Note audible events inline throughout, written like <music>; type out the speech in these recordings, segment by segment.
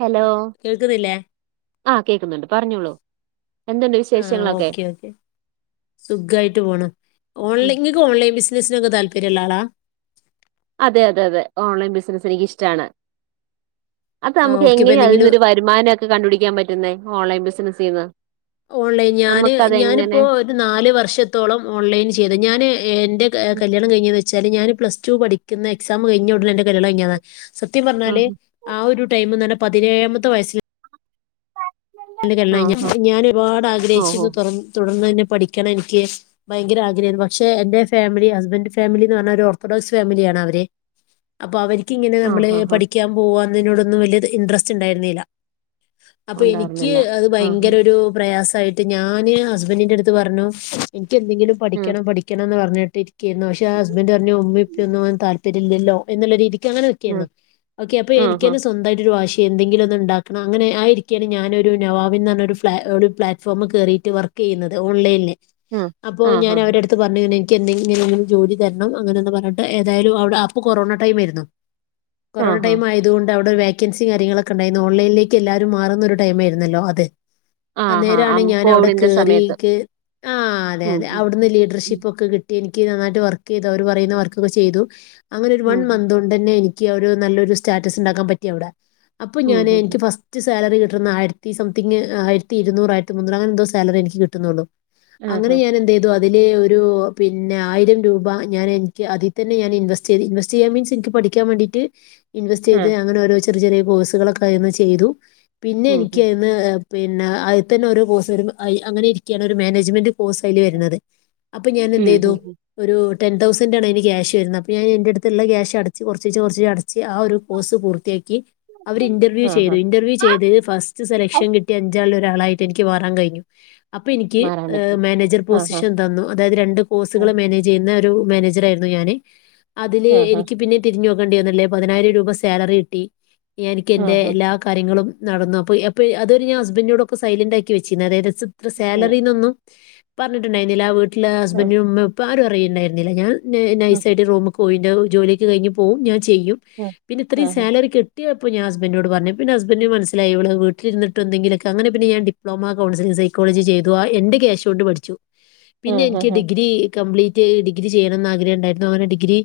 Hello കേൾക്കുന്നില്ലേ ആഹ് കേക്കുന്നുണ്ട് പറഞ്ഞോളൂ. എന്തുണ്ട് ആഹ് വിശേഷങ്ങളൊക്കെ ഓക്കെ ഓക്കെ. സുഖായിട്ട് പോണു ഓൺലൈ ഉം നിങ്ങക്ക് ഓൺലൈൻ ബിസിനസിനൊക്കെ താല്പര്യമുള്ള ആളാ? അതെ അതെ അതെ ഓൺലൈൻ ബിസിനസ്സ് എനിിക്കിഷ്ടാണ്. അത് ആഹ് നമുക്ക് ഓക്കെ ഇപ്പൊ എങ്ങനെയാ എന്തെങ്കിലും അതിനൊരു വരുമാനം ഒക്കെ കണ്ടുപിടിക്കാൻ പറ്റുന്നെ ഓൺലൈൻ ബിസിനസീന്ന് ഓൺലൈൻ ഞാന് നമുക്കതെങ്ങനെ ഞാനിപ്പോ ഒരു നാല് വർഷത്തോളം ഓൺലൈൻ ചെയ്ത് ഞാന് എന്റെ കല്യാണം കഴിഞ്ഞ് എന്ന് വച്ചാല് ഞാന് പ്ലസ് ടൂ പഠിക്കുന്ന എക്സാം കഴിഞ്ഞ ഉടനെഎന്റെ കല്യാ കഴിഞ്ഞതാ സത്യം ഉം പറഞ്ഞാല് ഉം ആ ഒരു ടൈം എന്ന് പറ്ഞ്ഞാ പതിനേഴാമത്തെ വയസില് ആഹാ ഞാൻ ഒരുപാട് ആഗ്രഹിച്ച് ഓഹോ തുടർന്ന് തന്നെ പഠിക്കണം എനിക്ക് ഭയങ്കര ആഗ്രഹായിരുന്നു പക്ഷെ എന്റെ ഫാമിലി ഹസ്ബന്റ് ഫാമിലി എന്ന് പറഞ്ഞാ ഒരു ഓർത്തഡോക്സ് ഫാമിലിയാ ണ് അവര് അപ്പൊ അവര് ക്ക് ഇങ്ങനെ നമ്മള് ആഹാഹാ പഠിക്കാൻ പോവു തിനോടൊന്നും വലിയ ഇൻട്രസ്റ്റ് ഉണ്ടായിരുന്നില്ല അപ്പൊ എനി ക്ക് ഉണ്ടായിരുന്നില്ല അത് ആഹാ ഭയങ്കര ഒരു പ്രയാസമായിട്ട് ഞാന് ഹസ്ബന്റിന്റെ അടുത്ത് പറഞ്ഞു ഇ ന്ക്ക് എന്തെങ്കിലും ഉം പഠിക്കണം പഠിക്കണം എന്ന് പറഞ്ഞിട്ടിരിക്കായിരുന്നു പക്ഷെ ഹസ്ബന്റ് പറഞ്ഞു ഉമ്മിം ഉപ്പിം ഒന്നും താൽ പര്യല്ലല്ലോ എന്നുള്ള രീതിക്ക് അങ്ങനൊക്കെ ഉം ആയിരുന്നു ഓക്കെ അപ്പൊ എനിക്ക് ആഹാ തന്നെ സ്വന്തമായിട്ടൊരു വാശി എന്തെങ്കിലും ഒന്ന് ഉണ്ടാക്കണം അങ്ങനെ ആയിരിക്കയാണ് ഞാനൊ രു നവാവിൻ എന്ന് പറഞ്ഞ ഒരു പ്ലാറ്റ്ഫോം കയറിയിട്ട് വർക്ക് ചെയ്യുന്നത് ഓൺലൈനില് ഉം അപ്പോ ആഹാ ഞാൻ അവരുടെ അടുത്ത് പറഞ്ഞീന് എനിക്കെന്തെങ്കിലും ജോലി തരണം അങ്ങനെന്ന് പറഞ്ഞിട്ട് ഏതായാലും അവിടെ അപ്പൊ കൊറോണ ടൈം ആയിരുന്നു കൊറോണ ആഹാ ടൈം ആയതോണ്ട് അവിടെ വേക്കൻസി കാര്യങ്ങളൊക്കെ ഉണ്ടായിരുന്നു ഓൺലൈനേക്ക് എല്ലാവരും മാറുന്നൊരു ടൈമേ ന്നല്ലോ അതെ ആഹാ അന്നേരാണ് അം ഞൻ അവ്ടെ കോവിഡിന്റെ സമയത്ത് കേറീക്ക് ആ. ആ അതെ ഉം അതെ അവിടുന്ന് ഉം ലീഡർഷിപ്പൊക്കെ കിട്ടി ട്ടി എനിക്ക് നന്നായിട്ട് വർക്കെയ്തു അവർ പറയുന്ന വർക്കൊക്കെ ചെയ്തു. അങ്ങനെ ഒരു ഉം വൺ മന്തോണ്ടെന്നെ എനിക്ക് ക്ക് നല്ലൊരു സ്റ്റാറ്റസ് ഉണ്ടാക്കാൻ പറ്റിയവിടെ. അപ്പൊ ഉം ഉം ഞാന് ഉം ഉം എനിക്ക് ഫസ്റ്റ് സാലറി കിട്ടുന്ന ആയിര ത്തി സംതിങ് ആയിരത്തി ഇരുന്നൂറ് ആയിരത്തി മൂന്നൂറ് അങ്ങനെന്തോ സാലറി എനിക്ക് കിട്ടുന്ന് പറഞ്ഞു. അങ്ങനെ ആഹാ ഞാൻ എന്തെയ്തു അതിൽ ഒരു പിന്നെ ആയിരം രൂപ ഞാൻ എനിക്ക് അതി തന്നെ ഞാൻ ഇൻവെസ്റ്റ് ചെയ്തു. ഇൻവെസ്റ്റയ്യാൻ മീൻസ് ഇൻക്ക് പഠിക്കാൻ വേണ്ടീട്ട് ഇൻവെസ്റ്റ് ആ ചെയ്ത്, അങ്ങനോരോ ചെറിയ ചെറിയ കോഴ്സുകളൊക്കെ അതിന്ന്ചെയ്തു പിന്നെ ഉം എനി ഉം പിന്നെ പിന്നെ അയ്തന്നെ ഓരോ കോഴ്സരും, അങ്ങനെ ഇരിക്കാണ് ഒരു മാനേജ്മെന്റ് കോസയ്‌ല് വരുന്നത്. അപ്പൊ ഉം ഞാനെന്ത്യ്തു ഉം ഒരു ടെൻ തൗസൻ്റാണയ്ന് ക്യാശ് വരുന്നത്. അപ്പോ ഞാ എൻ്റെടുത്തുള്ള ക്യാശടച്ച് കൊറച്ചിച്ചെ കൊറച്ചീച്ചടച്ച് ആ ഒരു കോഴ്സ് പൂർത്തിയാ ക്കി അവര്ന്റർവ്യു ചെയ്ത്. ആഹ് ഇന്റർവ്യൂ ചെയ്ത് ഫസ്റ്റ് ആഹ് സെലക്ഷൻ കിട്ടിയ അഞ്ചാള് ഒരാളായിട്ട് എനിക്ക് മാറാൻ കഴിഞ്ഞു. അപ്പൊ ഇനിക്ക് മാറാൻ പറ്റും മാനേജർ ആഹ് പോസിഷൻ തന്നു. അതായത് രണ്ട് കോഴ്സുകളെ ആഹ് മാനേജെയ്യുന്നെ ട്ടു മേനേജറായിരുന്നു ഞാന്. അതില് ആഹ് എനിക്ക് പിന്നെ തിരിഞോ ക്കേണ്ടിന്നില്ല പതിനായിരം രൂപ സാലറി കട്ടി. എനിക്ക് എൻ്റെ ആഹ് ആഹ് എല്ലാ കാര്യങ്ങളും നടന്നു. അപ്പോ എ പ്പ് അതെരെ ഞാൻ ഹസ്ബൻ്റിനോടൊക്കെ സൈലന്റ് ആക്കി വെച്ചിരുന്നു. അതായത് സ് ഇത്ര സാലറീന്നൊന്നു പറഞ്ഞിട്ടുണ്ടായിരുന്നില്ല, വീട്ടിലെ ആഹ് ഹസ്ബൻഡും ഉമ്മ ഉപ്പെ ആരു അറയിണ്ടായിരുന്നില്ല. ഞാൻ നൈസായിട്ട് റൂമ് ക്കോയി ഞാ ജോലിയൊക്ക കഴിഞ്ഞ് പോവും. ഞാൻ ചെയ്യും, ആഹ് പിന്നെ ഇത്രേ ആഹ് ആഹ് സാലറി കെട്ടി പ്പോ ഞൻ ഹസ്ൻ്റിനോട് പറഞ് പിന്നെ ഹസ്ബനൻ്റ്ന് മസ്സിലായി ഇവള് വീ ലിരുന്നിട്ടെന്തെങ്കിലൊക്കെ അങ്ങെനെ പിന്നെ ഞൻ ഡിപ്ലോമ കൗൺസിലിങ്ങ് സൈക്കോളജി ചെയ്തു. ആ എന്റെ കേശോണ്ട് പഠിച്ചു. പിന്നെ എനിക്ക് ആഹ് ആഹ് ഡിഗ്രി കംപ്ലീറ്റ് റ്റ് ഡിഗ്രി ചെയ്യണമെന്നാഗ്രഹ ണ്ടായിരുന്നു, അങ്ങനെ ഡിഗ്രി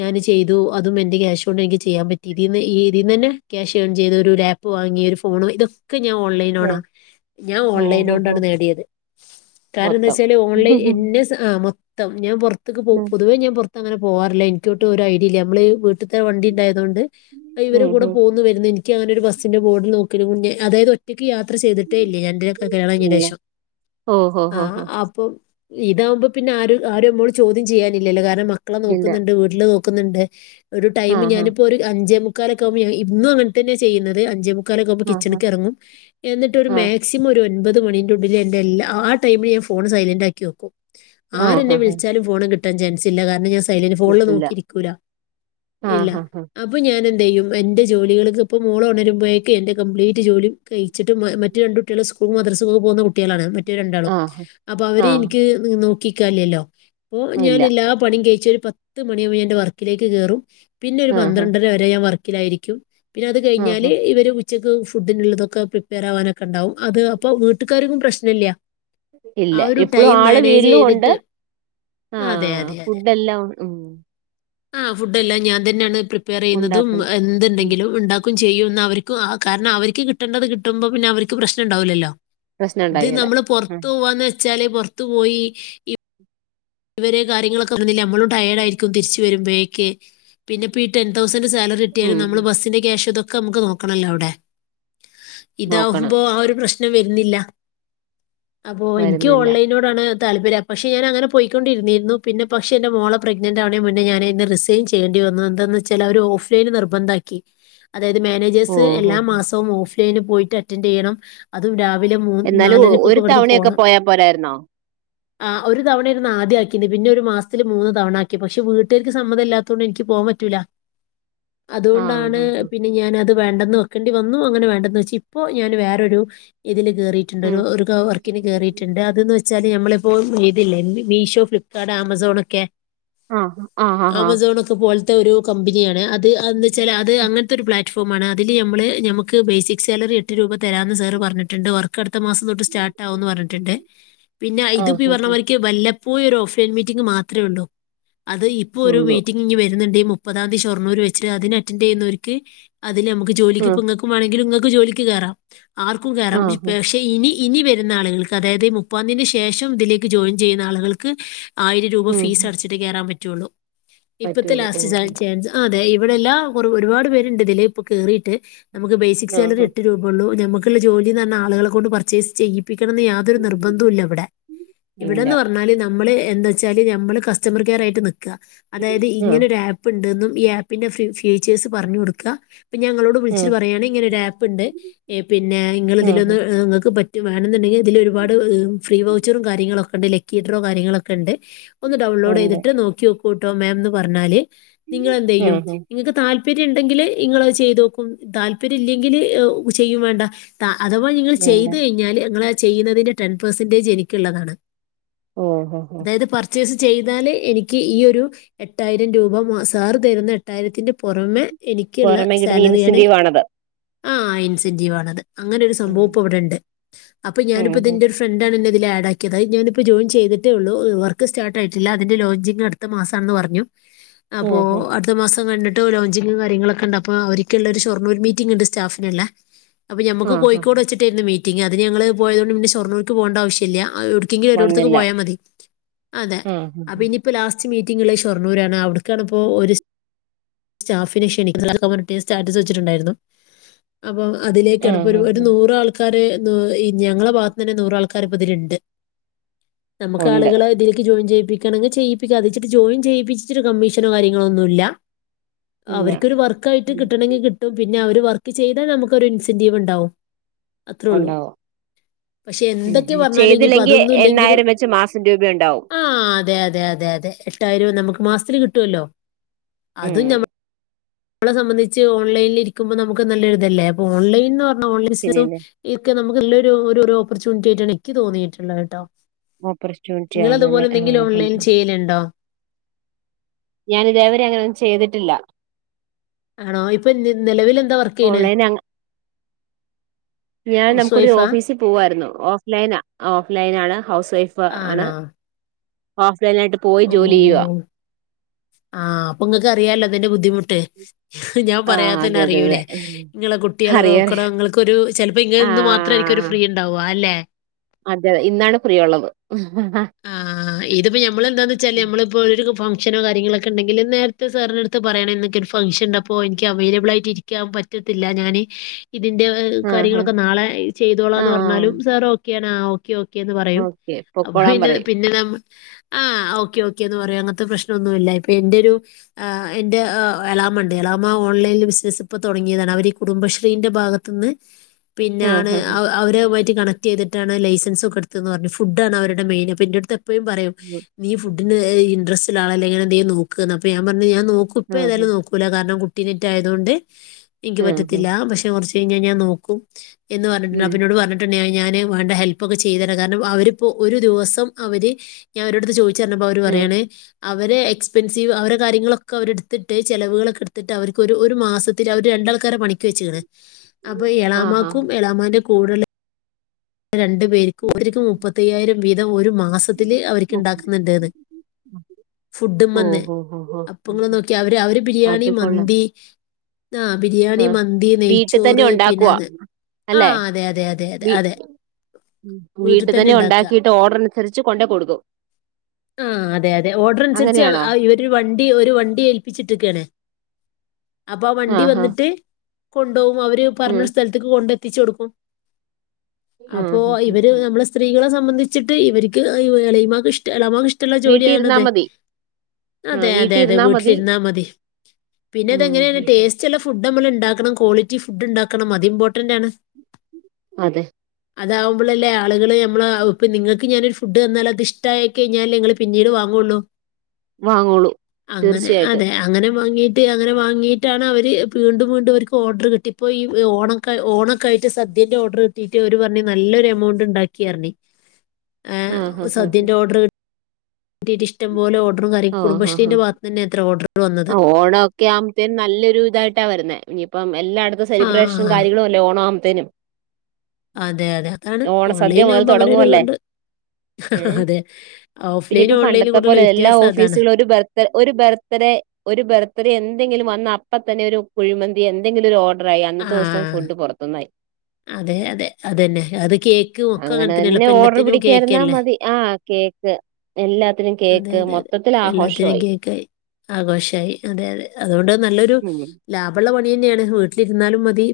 ഞാന് ചെയ്തു അതും എന്റെ കോശോണ്ട് എനിക്ക് ചെയ്യാൻ പറ്റി. ത് ഇന്ന് ഇ ഇതിന്നന്നെ ക്യാഷ് ഏൺ ചെയ്തു, ഒരു ലാപ്പ് വാങ്ങി, ഒരു ഫോൺ ഇതൊ ക്കെ ഞാൻ ഓൺലൈനോണാ ഞാൻ ഓഹ് ഓഹ് ഓൺലൈനോണ്ടാണ് നേടിയത്. കാരണം മൊത്തം എന്താച്ചാല് ഓൺലൈൻ ഉം എന്നെ സ അ മൊ ത്തം ഞാൻ പുറത്തക്ക് പൊതുവേ ഞാൻ പുറത്തങ്ങനെ പോവാറില്ല. എനിക്കൊട്ടു ഒരു ഐഡില്ല. നമ്മള് വീ, ട്ടുത്തെ വണ്ടി ഉണ്ടായതോണ്ട് ഡൈവറെ ഉം കൂടെ ഉം. പോകുന്നു വരുന്നു, എനിക്കങ്ങനെ ഒരു ബസ്സിന്റെ ബോർഡ് നോക്കലുമുന്നേ അതായത് ഒറ്റക്ക് യാത്ര ചെയ്തിട്ടേ ഇല്ലേ ഞാൻ്റെ കല്യണ ഇല്ല കഴിഞ്ഞേൻ്റേഷം. ഓഹ് ആ ഓഹ് ഓഹ് അപ്പൊ ഇതവുമ്പോ പിന്നെ ആരും ആരും നമ്മോട് ചോദ്യം ചെയ്യാനില്ലല്ലോ? കാരണം മക്കളെ ഇല്ല നോക്കുന്നുണ്ട് വീട്ടില് നോക്കുന്നുണ്ട്. ഒരു ടൈം ആഹ് ഞാനിപ്പൊരു അഞ്ചേ മുക്കാലൊക്കാകുമ്പോ ഞാൻ ഇന്നും അങ്ങനെ തന്നെ ചെയ്യുന്നത് അഞ്ചേ മുക്കാലക്കാകുമ്പോ കിച്ചണ് ആഹ് റങ്ങും എന്നിട്ടൊരു ആഹ് മാക്സിമം ഒര് ഒൻപത് മണിന്റെ ഉള്ളിൽ എന്റെ എല്ലാ ആ ടൈമിൽ ഞാൻ ഫോൺ സൈലൻ്റാക്കി വെക്കും. ആഹ് ആരെന്നെ ആഹ് വിളിച്ചാലും ഫോണ് കിട്ടാൻ ചാൻസില്ല കാരണം ഞാ ല ഫോണിൽ കിട്ടില്ല നോക്കിരിക്കൂല്ല ഇല്ല ആഹ് ആഹ് അപ്പൊ ഞാനെൻ യും എന്റെ ജോലികൾക്ക് ഇപ്പം മോളൊരുമ്പഴേക്ക് എന്റെ കംപ്ലീറ്റ് റ്റ് ജോ ലിം കഴിച്ചിട്ട് മറ്റെ രണ്ട് കുട്ടികള് സ്കൂൾക്ക് മദ്രസൊക്കൊക്കെ പോകുന്ന കുട്ടികളാണ്. മ റ്റേ രണ്ടാളും ആഹ് അപ്പൊ അവരെ ആഹ് ഇൻക്ക് നോക്കിക്കാല്ലല്ലോ, പ്പൊ ഞാൻ ഇല്ല എല്ലാ പണിം കഴിഞ്ഞി ച്ചൊരു പത്ത് മണിയാവുമ്പോ ഞാന്റെ വർക്കിലേക്ക് കേറും. പിന്നെ ഒരു ആഹ് പന്ത്രണ്ടര വരെ ഞാൻ വർക്കിലായിരിക്കും. വർക്കിലായിരിക്കും പിന്നെ അത് കഴിഞ്ഞാൽ ആഹ് ഇവർ ഉച്ചക്ക് ഫുഡ്ഡിനുള്ളതൊക്കെ പ്രിപ്പയർ ആവാനൊക്കെണ്ടാവും. അത് അപ്പൊ വീട്ടുകാർക്കു പ്രശ്നല്ല. ഇല്ല എപ്പളും ആള് വീട്ടിലൂണ്ട്, ചെയ്തിട്ട് ആ അതെ അതെ അതെ ഫുഡ്ഡെല്ലാം ഉം. ആ ഫുഡ്ഡെല്ല ഞാൻ തന്നെണ് പ്രിപ്പയറെയ്യുന്നതും ഉണ്ടാക്കണം ഉം എന്തുണ്ടെങ്കിലും ഉണ്ട ക്കും ചെയ്യും ന്നവർക്ക് ആ കാരണം അവർക്ക് കിട്ടേണ്ടത് കിട്ടുമ്പോ പിന്നവർക്ക് പ്രശ്നണ്ടാവൂല്ലല്ലോ. പ്രശ്നം ഇത് ഉണ്ടായേല നമ്മള് ഉം പൊറത്തോവാന്ന് വെച്ചാല് പൊറത്തു പോയി ഇപ്പ് ഇവരെ കാര്യങ്ങളൊക്കെ നടന്നില്ലേ, നമ്മളും ടയേഡായിരിക്കും തിരിച്ചു വരുബഴേക്ക് പിന്നെ പ്പി ഈ ടെൻ തൗസൻറ് സാലറിട്ടിയാലും ഉം നമ്മൾ ബസിന്റെ ക്യാഷ് ഇതൊക്കെ നമുക്ക് നോക്കണല്ലോ അവിടെ. നോക്കണം ഇതാവുമ്പോ ആ ഒരു പ്രശ്നം വരുന്നില്ല. അപ്പൊ എനിക്ക് വരുന്നില്ല ഓൺലൈനോടാണ് താല്പര്യം പക്ഷെ ഞാനങ്ങനെ പോയിക്കൊണ്ടിരുന്നു. പിന്നെ പക്ഷ എൻ്റെ മോളെ പ്രെഗ്ൻറ് ആവണെന്ന് മുന്നേ ഞാൻ അയിൽന്ന് റിസൈൻ ചെയ്യേണ്ടി വന്നു. എന്തെന്ന് ച്ചാൽ അവര് ഓഫ് ലൈനിൽ നിർബന്ധമാക്കി. അതായത് മാനേജേഴ്സ് ഓഹോ എല്ലാ മാസവും ഓഫ്‌ലൈൻ പോയിട്ട്. അറ്റൻഡ് ചെയ്യണം. അതും മൂന്ന് എന്നാലും ഒ- നാലരക്കൊക്കെ ഒരു ഇവിന്ന് തവണയൊക്കെ പോണം പോയാ പോരായിരുന്നോ ആ ഒരു തവണ ആദ്യം ആക്കിന്ന് പിന്നെ ഒരു മാസത്തില് മൂന്ന് തവണ ആക്കി. പക്ഷെ വീട്ടുആർക് സമ്മതംല്ലാതോണ്ട് നിക്ക് പോവാൻ പറ്റൂല്ല. അതുകൊണ്ടാണ്. ആഹ് ആഹ് പിന്നെ ഞാനത് വേണ്ടെന്ന് വെക്കേണ്ടി വന്നു. അങ്ങനെ വേണ്ടന്ന് വെച്ച്. ഇപ്പോ ഞാൻ വേറൊരു ഇതില് കേറിയിട്ടുണ്ട് ഉം ഒരു വർക്കിന് കയറിയിണ്ട് അത് ന്നു വെച്ചാല്. <unintelligible> മീഷോ, ഫ്ലിപ്കാർട്ട്, ആമസോൺ, ഒക്കെ. ആ ആഹാ ആ പോലത്തെ ഒരു കമ്പനിയാണ് അത് അത് ന്നു വെച്ചാല് അത് അങ്ങനത്തെ ഒരു പ്ലാറ്റ്ഫോം ആണ്. അതിൽ നമ്മള് നമുക്ക് ബേസിക് സാലറി എട്ട് രുപ. തരാന്ന് സർ പറഞ്ഞിട്ടുണ്ട്. വർക്ക് അടുത്ത മാസം തൊട്ട് സ്റ്റാർട്ട് ആവുന്ന് പറഞ്ഞിട്ടുണ്ട്. പിന്നെ ആഹ് ആഹ് പോയി ഒരു ഓഫ്‌ലൈൻ മീറ്റിംഗ് മാത്രേള്ളൂ. അത് ഇപ്പോ ഒരു ഉള്ളൂ മീറ്റിങ്ങ്നി വരുന്നുണ്ട്. ഈ മു മുപ്പതാംതി ഷൊർണൂർ വച്ചിട്ട്. അതിന് അറ്റൻഡ് ചെയ്യുന്നോർക്ക് അത് നമുക്ക് ജോലിപ്പോ ആഹ് ഇങ്ങൾക്കും. വേണെങ്കി ജോലിക്ക് കയറാം. ആർക്കും കയറാം ആഹ് പക്ഷെ ഇനി ഇനി വരുന്ന ആളുകൾക്ക്. അതായത് മുപ്പാന്തിന് ശേഷം ഇതിലേക്ക് ജോയിൻ ചെയ്യുന്ന ആളുകൾക്ക്. ആയിരം രൂപ ഉം ഫീസ് ഉം. അടച്ചിട്ടേ കേയറാൻ പറ്റുള്ളൂ. ഇപ്പത്തെ പറ്റുള്ളൂ ലാസ്റ്റ് ഓഹ് <unintelligible> ഇവിടെ എല്ലാം ഒറ് ഒരുപാട് പേരുണ്ട്തില്. ഇപ്പൊ കേറീട്ട് നമുക്ക് ബേസിക് സാലറി ആഹ് എട്ട് രൂപേള്ളൂ. നക്ക് ജോലി തന്നെ ആളുകളെ കൊണ്ട് പർച്ചേസ് ചെയ്യി <unintelligible> യാതൊരു നിർബന്ധവും ഇല്ല ഇവിടെ ഇല്ല ഇവിടെന്ന് പറഞ്ഞാല് നമ്മള് എന്താച്ചാല് നമ്മള് കസ്റ്റമർ കെയർായിട്ട് ക അതായത് ആഹ് ഇങ്ങനെ ഒരു ആപ്പ്ണ്ട് ന്നും. ഈ ആപ്പിന്റെ ഫ്യു ഫ്യൂച്ചേഴ്സ് പറഞ്ഞു കൊടുക്ക. പ്പ ഞാൻ ഞങ്ങളോട് ഉം വിളിച്ചിട്ട് പറയാണ്. ഇങ്ങനെ ഒരു ആപ്പ്ണ്ട്. പിന്നെ ഇങ്ങള് ആഹ് ഇതിലൊന്ന് ങ്ങള്ക്ക് പററു വേണമെന്നുണ്ടെങ്കിൽ ഇതിൽ ഒരുപാട് ഫ്രീ വൗച്ചറും കാര്യങ്ങളും ഒകെണ്ട്. ലക്കി ഡ്രോ കാര്യങ്ങളൊക്കെ ഉണ്ട്. ഒന്ന് ഡൗൺലോഡ് ഉണ്ട് ചെയ്തിട്ട്. നോക്കിഓക്കൂ ട്ടോ മാംന്ന് പറഞ്ഞാല്. നിങ്ങൾ എന്ത് ചെയ്യും ആഹ് നിങ്ങൾക്ക് തൽ പിനെ ഉണ്ടെങ്കിൽ നിങ്ങൾ അത് ചെയ്തോക്കും. താല്പര്യമില്ലെങ്കിൽ ചെയ്യും വേണ്ട. ത അഥവാ നിങ്ങള് വേണ്ട ചെയ്ത് കഴിഞ്ഞാല് നിങ്ങള് ചെയ്യുന്നതിന്റെ ടെൻ പെർസെൻറേജ് എനിക്കുള്ളതാണ് ഓ ഹോ ഹോ ചെയ്താൽ എനിക്ക് ഈയൊരു എട്ടായിരം രൂപ. മാ സാർ തരുന്ന എട്ടായിരത്തിൻ്റെ പുറമെ എനിക്കുള്ള പുറമേ കിട്ടുന്ന സാലറിയാണ്. ഇൻസെന്റീവ് ആണത് ആ ഇൻസെൻ്റീവ് ആണത്. അങ്ങനെ ഒരു ഉം സംഭവം ഇപ്പോ അവിടെണ്ട്. അപ്പ ഉം ഞാനിപ്പ ഉം. തിന്റെ ഒരു ഫ്രണ്ട്ണ് ഇതിൽ ആഡാക്കിയത്. ഞാനിപ്പോ ജോയിൻ ചെയ്തിട്ടേ ഉള്ളൂ. വർക്ക് സ്റ്റാർട്ടായിട്ടില്ല. അതിൻ്റെ ലോഞ്ചിങ് അടുത്തമസാണെന്ന് പറഞ്ഞു. അപ്പൊ ഉം ഉം അടുത്ത മാസം കണ്ട് ലോഞ്ചിങ്ങും കാര്യങ്ങളൊക്കെ ണ്ട്. അപ്പൊ അവര്ക്ക്ള്ള ഒരു ഷൊർണൂർ മീറ്റിങ്ണ്ട്. സ്റ്റാഫിനുള്ള. അപ്പൊ ഞമ്മക്ക് ആഹ് ആഹ് കോയിക്കോട് വെച്ചിട്ടായിരുന്ന് മീറ്റിങ്. അത് ഞങ്ങള് പോയപിന്നെ ഷൊർണൂർ ക്ക് പോവണ്ട ആവശ്യല്ല വന്നില്ല പോയാ മതി അതെ ആഹ് അപ്പൊ ഇനിപ്പോ ലാസ് മീറ്റിംഗ്ള്ളേ ഷൊർണൂർ ആണ് അവിടേക്കാണിപ്പോ സ്റ്റാഫിനെ ക്ഷണിക്കാനൊക്കെ പറഞ്ഞിട്ട് സ്റ്റാറ്റസ് വെച്ചിട്ടുണ്ടായിരുന്നു. അപ്പൊ അതിലേക്കാണ് ഇപ്പൊ ആഹ് ഒരു ആഹ് നൂറാൾക്കാര്. നൂ ഞങ്ങളുടെ ഭാഗത്തുന്നെന്നെ നൂറാൾക്കാര് ഇപ്പോത്തില്ണ്ട്. നമുക്ക് ഉണ്ട് ആളുകളെ അതിലേക്ക് ജോയിൻ ചെ ചെയ്യിപികണമെങ്കിൽ ചെയ്യിപ്പിക്കാൻ ജോയിൻ ചെയ്യിപ്പിച്ചിട്ട് കമ്മീഷനും. കാര്യങ്ങളൊന്നും ഇല്ല. ഇല്ല അവർക്കൊരു വർക്ക് ആയിട്ട് ഉം. കിട്ടണമെങ്കിൽ കിട്ടും. പിന്നെ അവര് വർക്ക് ചെയ്താ നമുക്കൊരു ഇൻസെന്റീവ് ഉണ്ടാവും. അത്രോള്ളു ഉണ്ടാവും പക്ഷെ ഉം എന്തൊക്കെ ഉം പറഞ്ഞാലും ഇനിപ്പോ ചെയ്തില്ലെങ്കി എണ്ണായിരം വെച്ച് മാസം രൂപയുണ്ടാവും. ആ അതെ അതെ അതെ അതെ എട്ടായിരം നമുക്ക് മാസത്തില് കിട്ടുവല്ലോ ഉം അതും നമ്മള സംബന്ധിച്ച് ഓൺലൈനിൽ ഇരിക്കുമ്പോ നമുക്ക് നല്ലൊരിതല്ലേ അപ്പൊ ഓൺൈന്ന് പറഞ്ഞ പിന്നെല്ലേ <unintelligible> നമുക്ക് ഇല്ലൊരു ഒരു ഒരു ഓപ്പർച്യൂണിറ്റി ആയിട്ടാണ് എനിക്ക് തോന്നിയിട്ടുള്ളത് കേട്ടോ. ഓപ്പർച്യൂണിറ്റി നിങ്ങളതുപോലെ ആണല്ലേ എന്തെങ്കിലും ആഹ് ഓൺലൈൻ ചെയ്യലുണ്ടോ? ഞാനിതെവരെ അങ്ങനോന്നും ചെയ്ത്ട്ടില്ല ആണോ ഇപ്പൊ ന് നിലവിലെന്താ വർക്കെയ്യ്ണെ ഓൺലൈൻ അങ്ങ ഞാൻ നമുക്കൊരു ഓഫീസിൽ പോവായിരുന്നു ഓഫ്‌ലൈന ഓഫ്‌ലൈൻ ആണ് ഹൗസ് വൈഫ് ആണ്. <inaudible> ഓഫ്‌ലൈൻ ആയിട്ട് പോയി ജോലി ചെയ്യുവാ. ആഹ് അപ്പൊ ഇങ്ങക്ക് അറിയാലോ അതിന്റെ ബുദ്ധിമുട്ട്. ഞാൻ ആഹ് പറയാതെ തന്നെ അതെ അതെ അതെ അറിയൂലേ ഇങ്ങളെ കുട്ട്യാളെ അറിയാ അറിയാ നോക്കണം ഇങ്ങൾക്കൊരു ചെലപ്പോ ഇങ്ങളിനിന്ന് മാത്രയി ക്ക്‌രു ആഹ് ഫ്രീണ്ടാവും അല്ലെ അതെ ഇന്നാണ് ഫ്രീ ഉള്ളത്. ആഹ് ഇത്പ്പോ നമ്മളെന്താന്ന് വെച്ചാല് നമ്മളിപ്പോരു ഫഗ്‌ഷനോ കാര്യങ്ങളൊക്കെണ്ടെങ്കിൽ നേരത്തെ സാറിനട്ത്ത് പറയണം ഇന്നിക്കൊരു ഫംഗഷന്ണ്ടപ്പോ ഇന്ക്ക് അവൈലബിളായിട്ട് ഇരിക്കാൻ പറ്റ് ത്തില്ല ഞാന് ഇതിന്റെ ആഹ് കാര്യങ്ങളൊക്കെ നാളെ ആ ചെയ്തോളാന്ന് പറഞ്ഞാലും സേറ് ഓക്കെണാ ഓ ഓക്കെ ഓക്കേന്ന് പറയും ഓക്കെ അപ്പൊ പൊക്കോളാൻ പിന്നെ പറയും പിന്നെ ന ആഹ് ഓക്കെ ഓക്കേന്ന് പറ അങ്ങനത്തെ പ്രശ്നം ഒന്നുമല്ലപ്പൊ എന്റെ ഒരു ആഹ് എന്റെ ആഹ് എളാമ്മ ഉണ്ട് എളാമ്മ ഓൺലൈനിൽ ബിസിനസ്സ് ഇപ്പ തുടങ്ങിയതാണ് അവര് ഈ കുടുംബശ്രീന്റെ ഭാഗത്ത് നിന്ന് ആ പിന്നെയാണ് ഹാ ഹാ അവരുമായിട്ട് കണക്ട് ചെയ്തിട്ടാണ് ലൈസൻസ് ഒക്കെ എടുത്തെന്നു പറഞ്ഞു ഫുഡ്‌ ആണ് അവരു വേണപ്പം എന്റടുത്തു എപ്പഴും പറയും നീ ഫുഡിന് ഇന്റെരെസ് ആളല്ല എങ്ങന എന്തെങ്കും നോക്ക എന്ന് ഞാൻ പറഞ്ഞു ഞാ നോക്ക ആ ഹാ ഇപ്പോയേതായാലും നോക്കൂല്ല കാരണം കുട്ടീെറ്റ ആയതുകൊണ്ട് ഇന്ക്ക് ആ ഹാ പറ്റത്തില്ല പക്ഷെ കൊറച്ച് കഴിഞ്ഞാ ഞാൻ നോക്കും എന്ന് പറഞ്ഞിട്ട്ണ്ട് ഉം അപ്പോ ഇന്നോട് പറഞ്ഞിട്ട് പിന്നെ ഞാന് വേണ്ട ഹെൽപ് ഒക്കെ ചെയ്തണ് കാരണം അവരിപ്പോ ഒരു ദിവസം അവര് ഞാൻ അവരടുത്ത് ചോദിച്ച ചെന്നപ്പോ അവര് ഉം പറയാണ് അവരെ എക്സ്പെൻസീവ് അവരേ കാര്യങ്ങളൊക്കെ അവര്ട്ത്തിട്ട് ചെലവുകളോക്കെട്ത്തിട്ട് അവര്ക്ക് ഒരു മാസത്തിൽ അവര് ര രണ്ട ആൾക്കാര പണിക്ക് വെച്ചണ് അപ്പൊ ആ ഹാ എളാമാക്കും എളാമാന്റെ കൂടെ ഉള്ള രണ്ടു പേരക്കും ഒരുക് മുപ്പത്തയ്യായിരം വീതം ഒരു മാസത്തില് പൊക്കോ അവർക്ക്ണ്ടാക്കുന്നുണ്ടെന്ന്. ഫുഡും ഓ വന്ന് ഹോ ഹോ ഹോ അപ്പങ്ങെ നോക്കി അവര് അവര് ബിരിയാണി അത് കൊള്ളാം മന്തി ആ ബിരിയാണി ആ മന്തി വീട്ടിൽ തന്നെ നെയ്ച്ചോറ് പിന്നെ ഉണ്ടാക്കുവാ അത് ആ അതെ അതെ അതെ അതെ അതെ വീട്ടിൽ വീട്ട് തന്നെ ഉണ്ടാക്കുക ഉണ്ടാക്കിട്ട് ഓഡറ്നന്സരിച്ച് കൊണ്ടേ കൊടുക്കും ആ അതെ അതെ ഓർഡർ അനുസരിച്ച് അങ്ങനെയാണോ ആ വണ്ടി ഒരു വണ്ടി ഏൽപ്പിച്ചിട്ടിരിക്കയാണ്. അപ്പൊ ആ വണ്ടി വന്നിട്ട് കൊണ്ടുപോകും അവര് ഉം പറഞ്ഞൊരു സ്ഥലത്തേക്ക് കൊണ്ട എത്തിച്ചു കൊടുക്കും ആ അപ്പോ ഹാ ഹാ. ഇവര് നമ്മെ സ്ത്രീകളെ സംബന്ധിച്ചിട്ട് ഇവർക്ക് അയ്യോ ഇളമാക്ക് ഇഷ്ട ഇളമാക്ക് ഇഷ്ടമുള്ള വീട്ടിൽ ഇരുന്നാ ജോലിയാണത്. മതി ആ അതെ അതെ അതെ ഇരുന്നാ വീട്ടിൽ മതി ഇരുന്നാൽമതി പിന്നെ ഉം ഇതെങ്ങനെയാണ് ഉം. ഉം. ടേസ്റ്റ്ള്ള ഫു ഫുഡമ്മൾ ഉണ്ടാക്കണം ക്വാളിറ്റി ഫുഡ് ഉണ്ടാക്കണം അതി ഇമ്പോർട്ടന്റ് ആണ്. അതെ അതാവുമ്പളല്ലേ ആള്കള് നമ്മള് ഇപ്പോ നിങ്ങക്ക് ഞാനൊരു ഫുഡ് തന്നാല് അത് ഇഷ്ട്ടായി കഴിഞ്ഞാലല്ലേ ഇങ്ങള് പിന്നീട് വാങ്ങോള്ളു വാങ്ങോളൂ അങ്ങനെ തീർച്ചയായിട്ടും അതെ അങ്ങനെ വാങ്ങീട്ട് അങ്ങനെ വാങ്ങീയിട്ടാണ് അവര് വീണ്ടും വീണ്ടും അവർക്ക് ഓർഡർ കിട്ടി ഇപ്പോ ഈ ഓണം ഓണൊക്കെ ആയിട്ട് സദ്യന്റെ ഓർഡർ കിട്ടീട്ട് അവര് പറഞ്ഞഞ് നല്ലൊരു എമൗണ്ട് ഉണ്ടാക്കിയായിരുന്ന ആഹ് ഹഹ് ഹഹ് ട്ടിട്ട് ഇഷ്ടംപോലെ ഓർഡറും കാര്യങ്ങളും കുടുംബശ്രീന്റെ ഭാഗത്ത് നിന്ന്ന്ന എത്ര ഓർഡറ ആ ഓണോക്കെ ആവുമ്പത്തേനും നല്ലൊരു ഇതായിട്ടാ വര്ന്നേ ഇനിയിപ്പം എല്ലായിടത്തും സെലിബ്രേഷനും ആഹ്. കാര്യങ്ങളും അല്ലേ ഓണാവുമ്പത്തേനും അതെ അതെ അതാണ് ഓൺലൈനാവുമ്പോ അങ്ങനോരു ഇതുണ്ട് ഉം അതെ. പിന്നെ ഓഫ്‌ലൈനും ഇപ്പോ ഓൺലൈനും പണ്ടത്തെ കൂടെയുള്ള പോലെല്ല എല്ലാ വ്യത്യാസം അതാണ്. ഓഫീസിലു ഒര് ബർത്ത് ഒരു ബർത്ത്ഡേ ഒരു ബെർത്ത്ഡേ എന്തെങ്കിലും വന്ന അപ്പ തന്നെ ഒരു കുഴിമന്തി എന്തെങ്കിലും ഒരു ഓ <unintelligible> അന്നത്തെ ദിവസം ആഹ്. ഫുഡ് പുറത്തുന്നായി. അതെ അതെ അതന്നെ അത് കേക്ക് ഒക്കെ അങ്ങനെ അങ്ങനെത്തന്നെയല്ല തന്നെ ഓർഡർ പല്ലത്തിനും കേക്ക് പിടിക്കായിരുന്നാ അല്ലേ മതി ആഹ് കേക്ക് എല്ലാത്തിനും കേക്ക് അതെ മൊത്തത്തിൽ ആഘോഷയി ആഘോഷമായി അതെ അതെ അതുകൊണ്ട് നല്ലൊരു ഉം ലാഭമുള്ള പണി തന്നെയാണ് വീട്ടിലിരുന്നാലും മതി